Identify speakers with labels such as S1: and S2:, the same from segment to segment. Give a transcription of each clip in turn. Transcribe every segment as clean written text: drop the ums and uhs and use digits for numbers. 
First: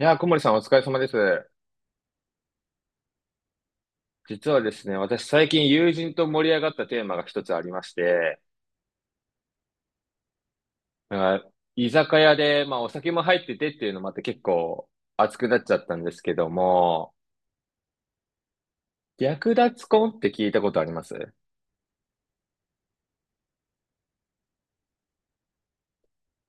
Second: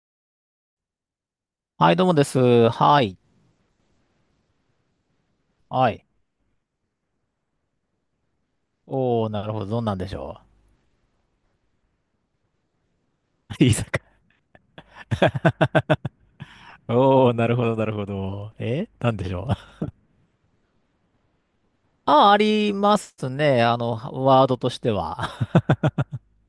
S1: いやー、小森さんお疲れ様です。
S2: はい、どうもです。はい。
S1: 実はですね、私最近
S2: は
S1: 友
S2: い。
S1: 人と盛り上がったテーマが一つありまして、
S2: おー、なるほど。どんなんでしょ
S1: なんか居酒屋で、まあお酒も入って
S2: う。
S1: て
S2: いい
S1: っ
S2: さ
S1: ていうの
S2: か。
S1: もあって結構熱くなっちゃったんですけども、
S2: おー、なるほど、なるほど。なんでしょ
S1: 略奪
S2: う。
S1: 婚って聞いたことあります？
S2: あ、ありますね。あの、ワードとしては。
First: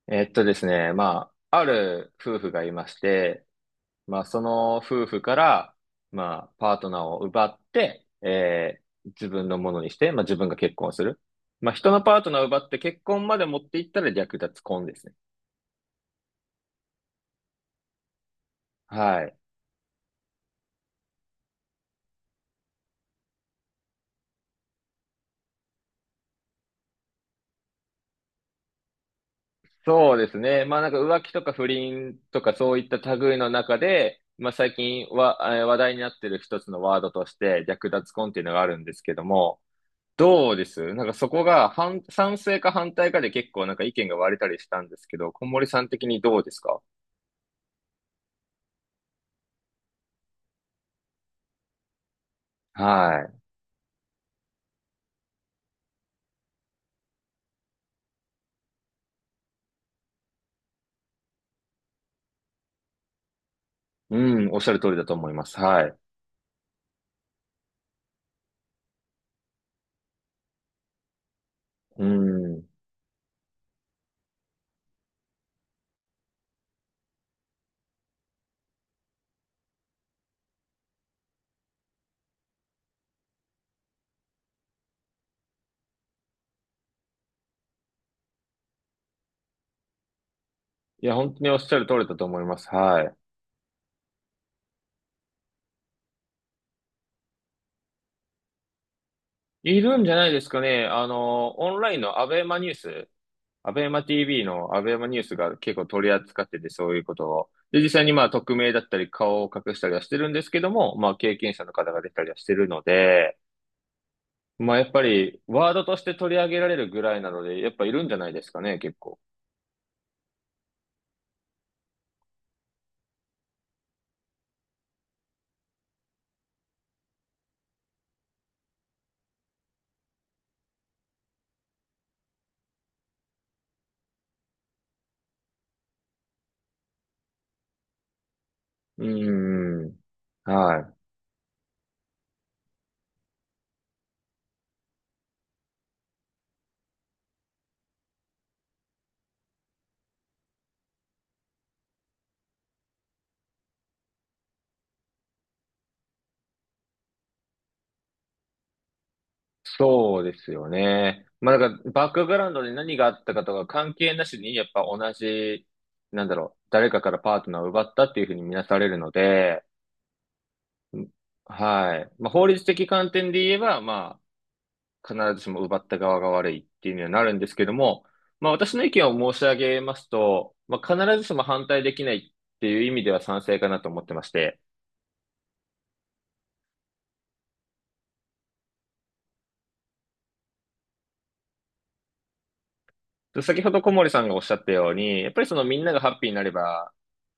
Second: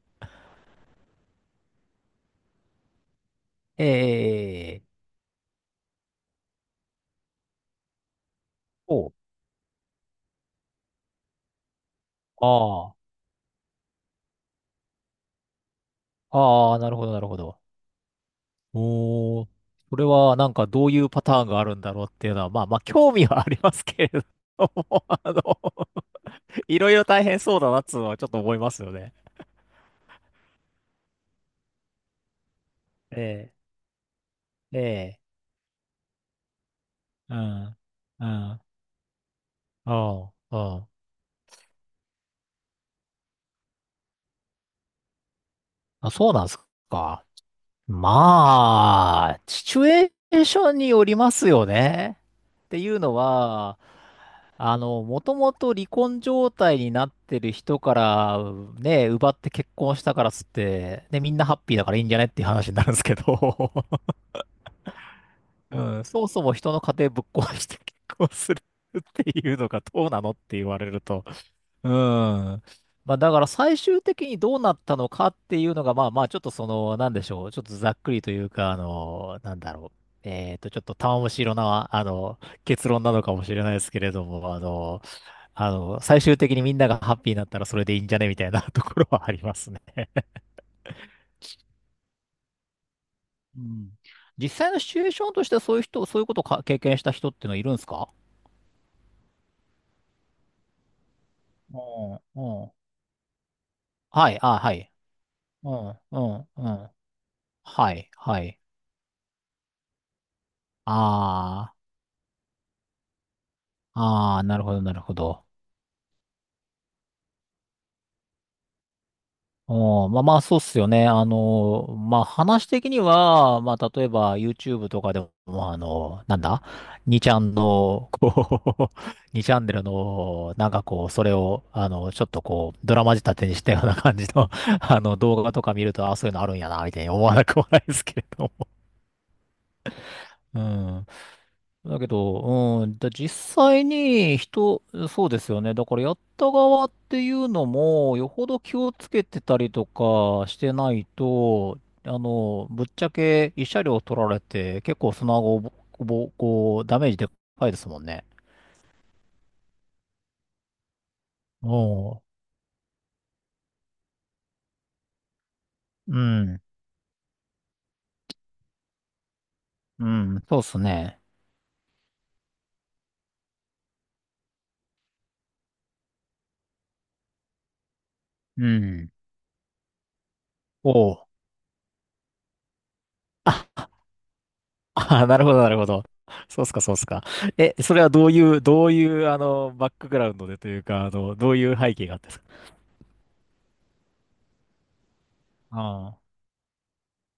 S1: ですね、まあ、ある夫婦がいまして、まあその
S2: えー。
S1: 夫婦から、まあパートナーを奪って、
S2: お
S1: 自分のものにして、まあ自分が結婚する。まあ人のパートナーを奪って
S2: あ
S1: 結
S2: あ
S1: 婚まで持っていったら略奪婚ですね。
S2: ー。あーなるほど、なるほど。
S1: はい。
S2: おー。それは、どういうパターンがあるんだろうっていうのは、まあまあ、興味はありますけれども、あの、いろいろ大変そうだなっつうのはちょっと思いますよね。
S1: そうですね。まあなんか浮気とか不倫とかそういった類の
S2: え
S1: 中で、まあ最
S2: ー、
S1: 近
S2: え
S1: は、話題になってる一つのワードとして略奪
S2: う
S1: 婚っていう
S2: ん、
S1: の
S2: う
S1: が
S2: ん、
S1: あるんですけども、
S2: うん、
S1: どう
S2: う
S1: で
S2: ん。
S1: す、なんかそこが賛成か反対かで結構なんか意見が割れたりしたんですけど、小森さん的
S2: あ、
S1: に
S2: そう
S1: どう
S2: なんで
S1: で
S2: す
S1: すか？
S2: か。まあ、シチュエーションによりますよね。っていうの
S1: は
S2: は、もともと離婚状態になってる人から、ね、奪って結婚したからっつって、ね、みんなハッピーだからいいんじゃねっていう話になるんですけど、
S1: い。うん、おっしゃる通りだと思います。
S2: う
S1: はい。
S2: ん、そもそも人の家庭ぶっ壊して結婚するっていうのがどうなのって言われると、う
S1: うん。
S2: ん。
S1: い
S2: まあ、だから最終的にどうなったのかっていうのが、まあまあ、ちょっとその、なんでしょう。ちょっとざっくりというか、ちょっと玉虫色な、結論なのかもしれないですけれども、最終的にみんながハッピーになったらそれでいいんじゃねみたいな ところはありますね。
S1: や、本当におっしゃる通りだと思います。はい。
S2: うん。実際のシチュエーションとしてはそういう人、そういうことを経験した人っていうのはいるんですか？
S1: いるんじゃないですかね。あの、オ
S2: う
S1: ンラインの
S2: ん。うん。
S1: アベマ
S2: はい、
S1: TV
S2: あ、は
S1: のア
S2: い。
S1: ベマニュースが
S2: う
S1: 結構
S2: ん、
S1: 取り
S2: う
S1: 扱っ
S2: ん、
S1: てて、
S2: う
S1: そ
S2: ん。
S1: ういうことを。で、実
S2: は
S1: 際
S2: い、
S1: にまあ、
S2: は
S1: 匿
S2: い。
S1: 名だったり、顔を隠したりはしてるんですけども、まあ、経験者
S2: あ
S1: の
S2: あ。
S1: 方が出たりはしてるので、
S2: ああ、なるほ
S1: まあ、
S2: ど、
S1: やっ
S2: な
S1: ぱ
S2: るほ
S1: り、
S2: ど。
S1: ワードとして取り上げられるぐらいなので、やっぱいるんじゃないですかね、結構。
S2: お、まあまあ、そうっすよね。まあ話的には、まあ例えば YouTube とかでも、まああの、なんだにちゃんの、こう、にチャンネルの、なんかこう、それを、ちょっとこう、ドラマ仕立てにしたような感じの、動画とか見ると、あ、そういうのあるんやな、みたいに思わなくもないですけれども。
S1: うーん。
S2: う
S1: はい。
S2: ん。だけど、実際に人、そうですよね。だからやった側っていうのも、よほど気をつけてたりとかしてないと、ぶっちゃけ一車両取られて、結構その後、こう、ダメージでかいですもんね。
S1: そうですよね。まあ、だから、バッ
S2: お
S1: クグ
S2: う。
S1: ラウンドで何があったかとか関係なしに、やっぱ同じ、
S2: う
S1: なんだろう、
S2: ん。
S1: 誰かからパートナーを奪ったっていうふうに見なされるので、
S2: うん。そうっす
S1: うん。
S2: ね。
S1: はい。まあ、法律的観点で言えば、まあ、必ずしも奪った側が悪いっていうにはなるんですけども、まあ、
S2: う
S1: 私の意見
S2: ん。
S1: を申し上げますと、まあ、
S2: お
S1: 必ず
S2: う。
S1: しも反対できないっていう意味では賛成かなと思ってまして、
S2: ああ、なるほど、なるほど。そうっすか、そうっすか。え、それはどういう、どういう、バックグラウンドでというか、あの、どういう背景があって？
S1: 先ほど小森さんがおっしゃったように、やっぱりそのみ
S2: あ
S1: んながハッ
S2: あ、
S1: ピーになれば、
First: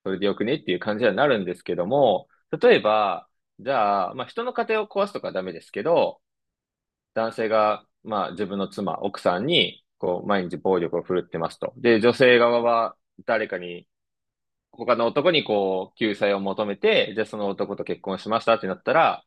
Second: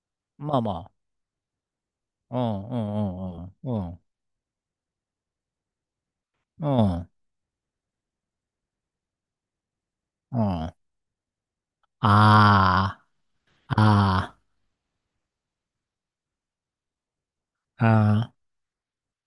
S1: それでよくね
S2: まあ
S1: って
S2: ま
S1: いう
S2: あ。
S1: 感じにはなるんですけども、
S2: うん、う
S1: 例えば、
S2: ん、
S1: じ
S2: うん、うん、
S1: ゃあ、まあ、人の家庭を壊すとかはダメですけど、
S2: うん、うん。
S1: 男性が、まあ、自分の妻、奥さんに、こう、
S2: う
S1: 毎日
S2: ん。
S1: 暴力を振るってますと。で、女性側は
S2: あ
S1: 誰か
S2: あ、
S1: に、
S2: あ
S1: 他の男にこう、救済を求めて、じゃあその男と
S2: あ、
S1: 結婚し
S2: あ
S1: ましたってなったら、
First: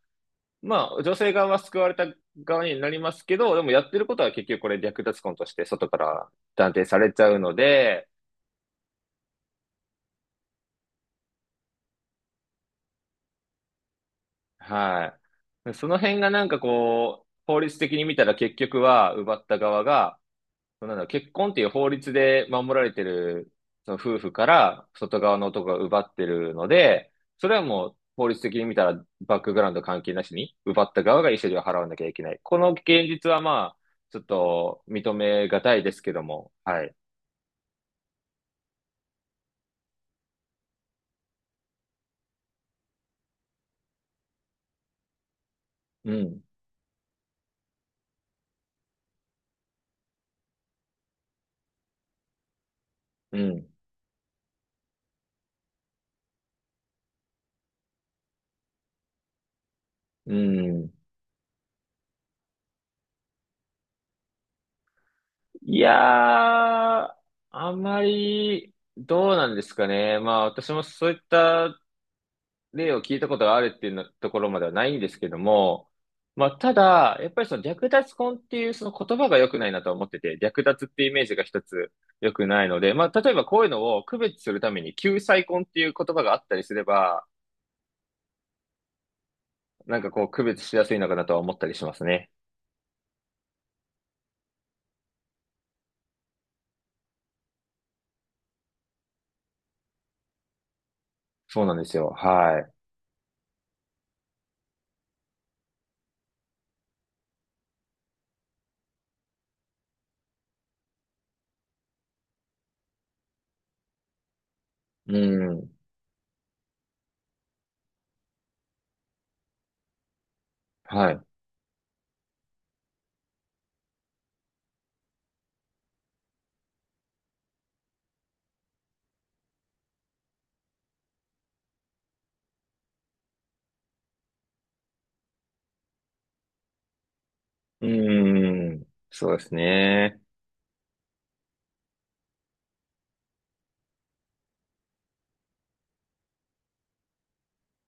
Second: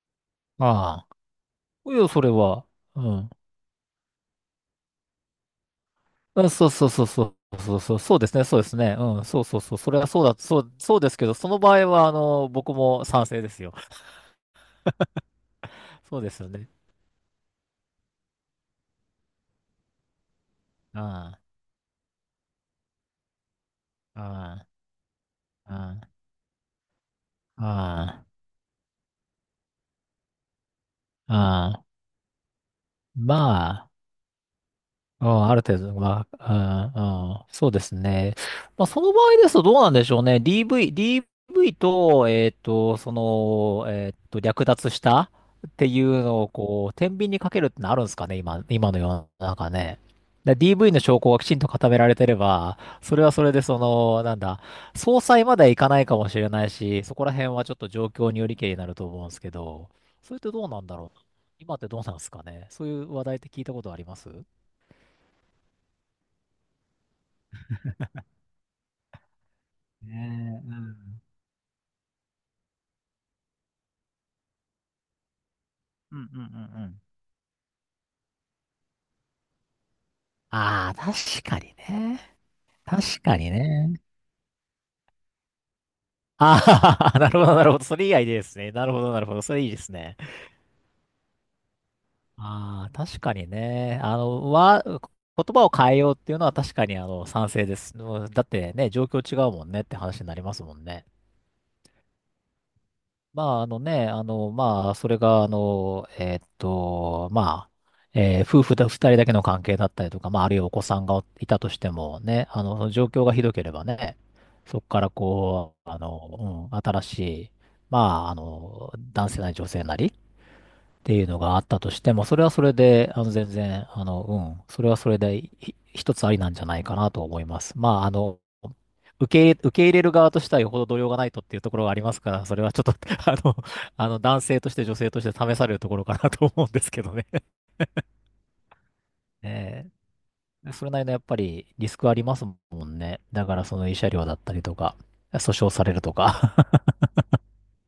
S2: あ、
S1: まあ、
S2: あ
S1: 女性側は救わ
S2: あ。い
S1: れた
S2: や、それ
S1: 側
S2: は。
S1: になり
S2: う
S1: ます
S2: ん。
S1: けど、でもやってることは結局これ略奪婚として外から
S2: あ、そう
S1: 断定
S2: そう
S1: さ
S2: そう
S1: れち
S2: そ
S1: ゃ
S2: う。
S1: うの
S2: そうそう、
S1: で、
S2: そうですね、そうですね。うん、そうそうそう。それはそうだ、そう、そうですけど、その場合は、僕も賛成ですよ。
S1: はい。その辺
S2: そう
S1: が
S2: です
S1: なん
S2: よ
S1: か
S2: ね。
S1: こう、法律的に見たら結局は奪った側がそなん
S2: あ
S1: だ結婚っていう法律で守られてる、その夫婦か
S2: あ、
S1: ら外側の男
S2: あ
S1: が
S2: あ、
S1: 奪
S2: あ
S1: ってるので、それはもう
S2: あ、あ
S1: 法律的に見たらバックグラウンド関係なしに、奪った側が
S2: あ、
S1: 慰謝料を
S2: あ
S1: 払
S2: あ。
S1: わなきゃいけない。この現実
S2: ま
S1: はまあ、
S2: あ。
S1: ちょっと認
S2: うん、
S1: め
S2: あ
S1: が
S2: る
S1: た
S2: 程
S1: いで
S2: 度
S1: すけど
S2: は、
S1: も、
S2: う
S1: はい。
S2: ん、うん、そうですね。まあ、その場合ですとどうなんでしょうね。DV、DV と、略奪したってい
S1: う
S2: うの
S1: ん、
S2: を、こう、天秤にかけるってのあるんですかね、今、今の世の中ね。で DV の証拠がきちんと固められてれば、それは
S1: う
S2: それで、
S1: ん、
S2: その、なんだ、総裁まではいかないかもしれないし、そこら辺はちょっと状況によりけりになると思うんですけど、
S1: う
S2: それってどうなん
S1: ん。
S2: だろう。今ってどうなんですかね。そういう話題って聞いたことあります？
S1: いやー、あまり、どうなんですか
S2: ね
S1: ね。まあ
S2: え、う
S1: 私もそういっ
S2: ん。
S1: た例を聞いたことがあるっていうのところまではないんですけども、
S2: うんうん
S1: まあ、た
S2: うんうん。
S1: だ、やっぱりその略奪婚っていうその言葉が良くないなと思ってて、略奪っ
S2: ああ、
S1: ていうイメージ
S2: 確
S1: が
S2: か
S1: 一
S2: に
S1: つ
S2: ね。
S1: 良くないので、まあ、
S2: 確
S1: 例え
S2: か
S1: ば
S2: に
S1: こういうの
S2: ね。
S1: を区別するために救済婚っていう言葉があったりすれ
S2: ああ、
S1: ば、
S2: なるほど、なるほど。それ以外でですね。なるほど、なるほど。それいいです
S1: なんか
S2: ね。
S1: こう区別しやすいのかなとは思ったりしますね。
S2: ああ、確かにね。言葉を変えようっていうのは確かに、賛成です。もうだってね、状況違うもんねって話になりますもんね。
S1: そうなんですよ。は
S2: まあ、あのね、あの、まあ、それが、あの、えーっと、まあ、えー夫婦だ、二人だけの関係だったりとか、まあ、あるいはお子さんがいたとしてもね、状況がひどければね、そこから
S1: い。うん。
S2: こう、新しい、ま男性なり女性なり、っ
S1: は
S2: てい
S1: い。
S2: うのがあったとしても、それはそれで、あの、全然、あの、うん、それはそれで、一つありなんじゃないかなと思います。まあ、あの、受け入れる側としてはよほど度量がないとっていうところがありますから、それはちょっと あの、男性として女性として試されるところかなと思うんですけどね。
S1: うん。そうです
S2: え
S1: ね。
S2: それなりのやっぱりリスクありますもんね。だからその慰謝料だったりとか、訴訟されるとか。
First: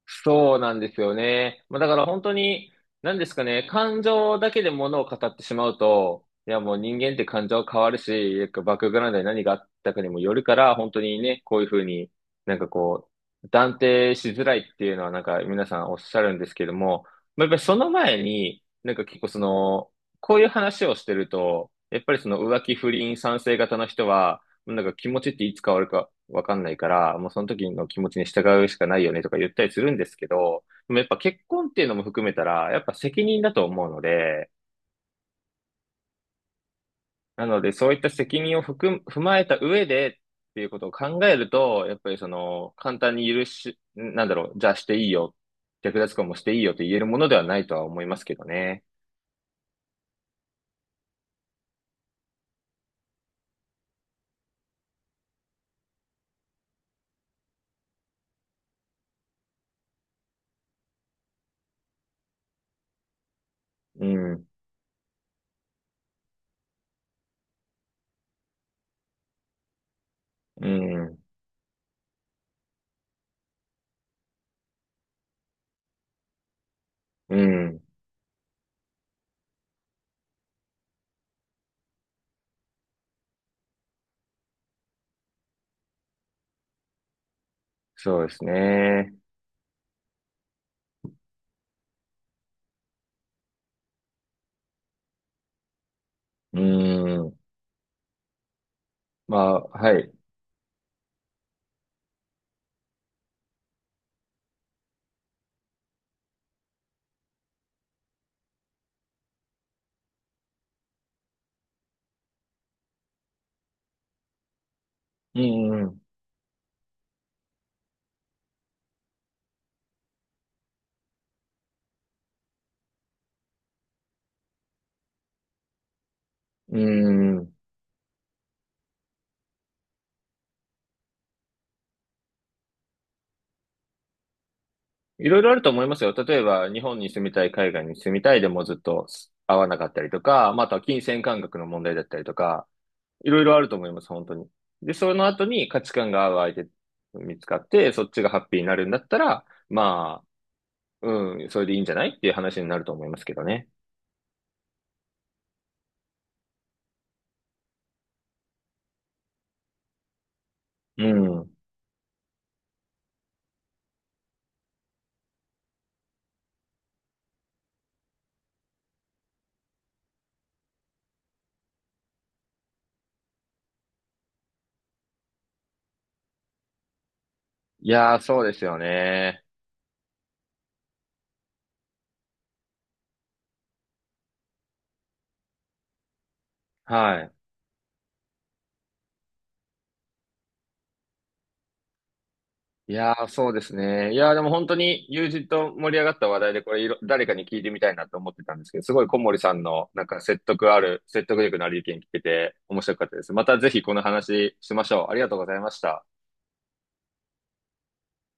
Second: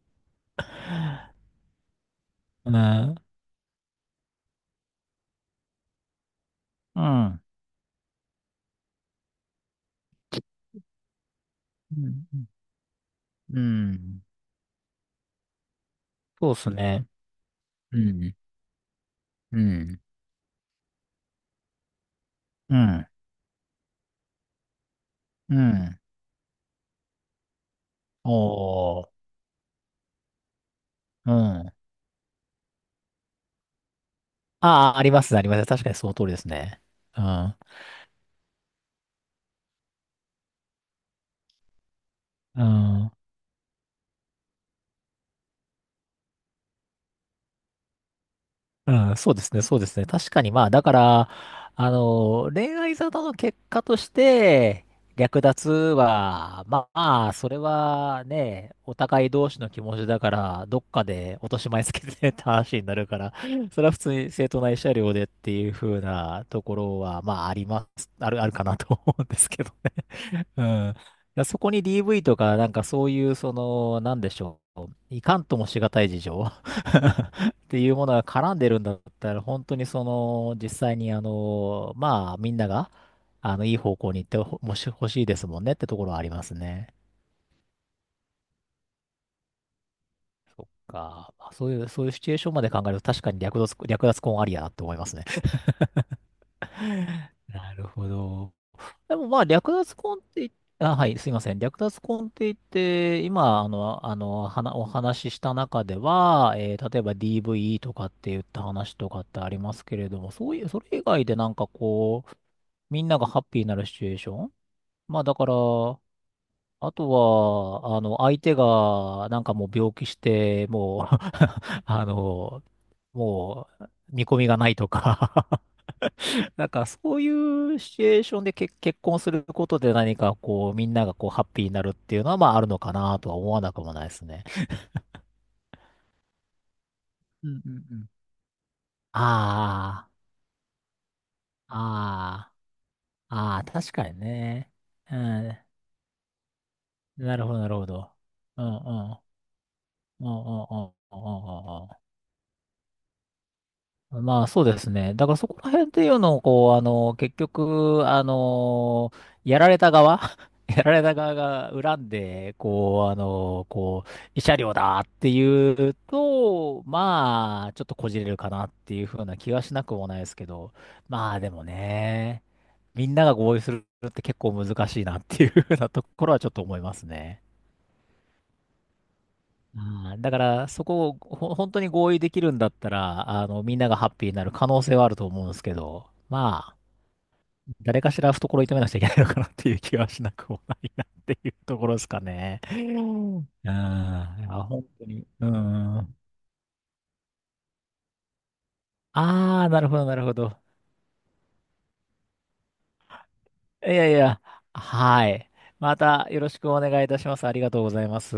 S1: そうなんですよね。まあ、だから本当
S2: う
S1: に、
S2: ん。
S1: 何ですかね、感情だけで物を語ってしまうと、いやもう人
S2: う
S1: 間って
S2: ん。
S1: 感情は変わるし、バックグラウンドに何があったかにもよるから、本当にね、こういうふう
S2: う
S1: に
S2: ん。
S1: なんかこう、
S2: う
S1: 断定
S2: ん。
S1: しづらいっていうのはなんか皆さんおっしゃるんで
S2: そ
S1: す
S2: うで
S1: け
S2: す
S1: ども、
S2: ね。
S1: まあ、やっぱりその
S2: う
S1: 前
S2: ん。
S1: に、なんか結構そ
S2: う
S1: の、
S2: ん。
S1: こういう話をしてると、やっぱりその浮気
S2: う
S1: 不
S2: ん。
S1: 倫賛成型の人は、なんか気持ちってい
S2: う
S1: つ変わる
S2: ん。
S1: かわかんないから、もうその時の気持ちに従うしかな
S2: お
S1: い
S2: ー。
S1: よねとか言ったりするんですけど、でもやっぱ
S2: う
S1: 結
S2: ん。
S1: 婚っ
S2: あ
S1: ていうのも含めたら、やっぱ責任だと思うので、
S2: あ、ありますね、ありますね。確かにその通りですね。う
S1: な
S2: ん。
S1: のでそういった責任を含む、踏まえた上でっていうことを考えると、やっぱりそ
S2: う
S1: の簡
S2: ん。
S1: 単に許し、なんだろう、じゃあしていいよ、略奪婚もしていいよと言えるものではないとは思いますけどね。
S2: うん。そうですね、そうですね。確かに、まあ、だから、恋愛沙汰の結果として、略奪は、まあ、それはね、お互い同士の気持ちだから、どっかで落とし前つけてねって話になるから、それは普
S1: う
S2: 通に
S1: ん、
S2: 正当な慰謝料でっていう風なところは、まあ、あります、ある、あるかなと思うんですけどね。う
S1: う
S2: ん。い
S1: ん、
S2: や、そこに DV とか、なんかそういう、その、なんでしょう。いかんともしがたい事情
S1: う
S2: って
S1: ん、
S2: いうものが絡んでるんだったら、本当にその、実際にあの、まあ、みんなが、いい方向に行ってほ、もし、欲しいですもんねってところはありますね。
S1: そうですね。
S2: そっか。まあ、そういう、そういうシチュエーションまで考えると、確かに略奪、略奪婚ありやなって思いますね。
S1: う ん、
S2: なるほど。でも
S1: ま
S2: まあ、
S1: あ、
S2: 略奪
S1: はい。
S2: 婚って言っ、あ、はい、すいません。略奪婚って言って、今、お話しした中では、例えば DV とかって言った話とかってありますけれども、そういう、それ以外でなんかこう、みんながハッピーになるシチュエーション。まあ、だ
S1: う
S2: から、
S1: ん、
S2: あとは、あの、相手が、なんかもう病気して、もう あの、もう、見込みがないとかなん
S1: う
S2: かそうい
S1: ん。
S2: うシチュエーションで結婚することで何かこうみんながこうハッピーになるっていうのはまああるのかなとは思わなくもないですね。
S1: いろいろあると思いますよ。例えば、日本に住みた
S2: う
S1: い、
S2: んう
S1: 海
S2: ん
S1: 外
S2: う
S1: に
S2: ん。
S1: 住みたいでもずっと合わなかった
S2: あ
S1: りとか、まああとは金銭感覚の問題だったりと
S2: あ、
S1: か、い
S2: あ
S1: ろい
S2: あ、
S1: ろ
S2: あ
S1: あ
S2: あ、
S1: ると思い
S2: 確
S1: ます、
S2: かに
S1: 本当に。
S2: ね。
S1: で、そ
S2: う
S1: の後
S2: ん。
S1: に価値観が合う相手
S2: な
S1: 見
S2: る
S1: つ
S2: ほ
S1: か
S2: ど、
S1: っ
S2: なるほ
S1: て、そっ
S2: ど。
S1: ちがハッピー
S2: うん
S1: になるんだっ
S2: う
S1: た
S2: ん。
S1: ら、ま
S2: うんうんうん
S1: あ、
S2: うん
S1: うん、それで
S2: う
S1: いい
S2: ん
S1: ん
S2: う
S1: じゃな
S2: ん。
S1: いっていう話になると思いますけどね。
S2: まあそうですね。だからそこら辺っていうのを、こう、あの、結局、やられた側 やられ
S1: う
S2: た側
S1: ん。
S2: が恨んで、慰謝料だっていうと、まあ、ちょっとこじれるかなっていうふうな気はしなくもないですけど、まあでもね、みんなが合意するって結構難しいなっていうふうなところはちょっと思いますね。
S1: いやー、そうですよね。
S2: あー、だから、そこを本当に合意できるんだったら、みんながハッピーになる可能性はあると思うんですけど、まあ、
S1: はい。
S2: 誰かしら懐を痛めなくちゃいけないのかなっていう気はしなくもないなっていうところですかね。う
S1: いやー、
S2: ん。
S1: そうですね。いやー、
S2: あ
S1: でも
S2: ー
S1: 本当
S2: 本当
S1: に
S2: に。
S1: 友
S2: う
S1: 人と盛り上が
S2: ん。
S1: った話題で、これいろ、誰かに聞いてみたいなと思ってたんですけど、すごい小森さん
S2: ああ、なる
S1: の、
S2: ほ
S1: な
S2: ど、
S1: ん
S2: な
S1: か
S2: るほど。
S1: 説得力のある意見聞けて面白かったです。またぜひ
S2: い
S1: この
S2: やいや、
S1: 話しましょう。ありが
S2: は
S1: とうご
S2: い。
S1: ざいまし
S2: ま
S1: た。
S2: たよろしくお願いいたします。ありがとうございます。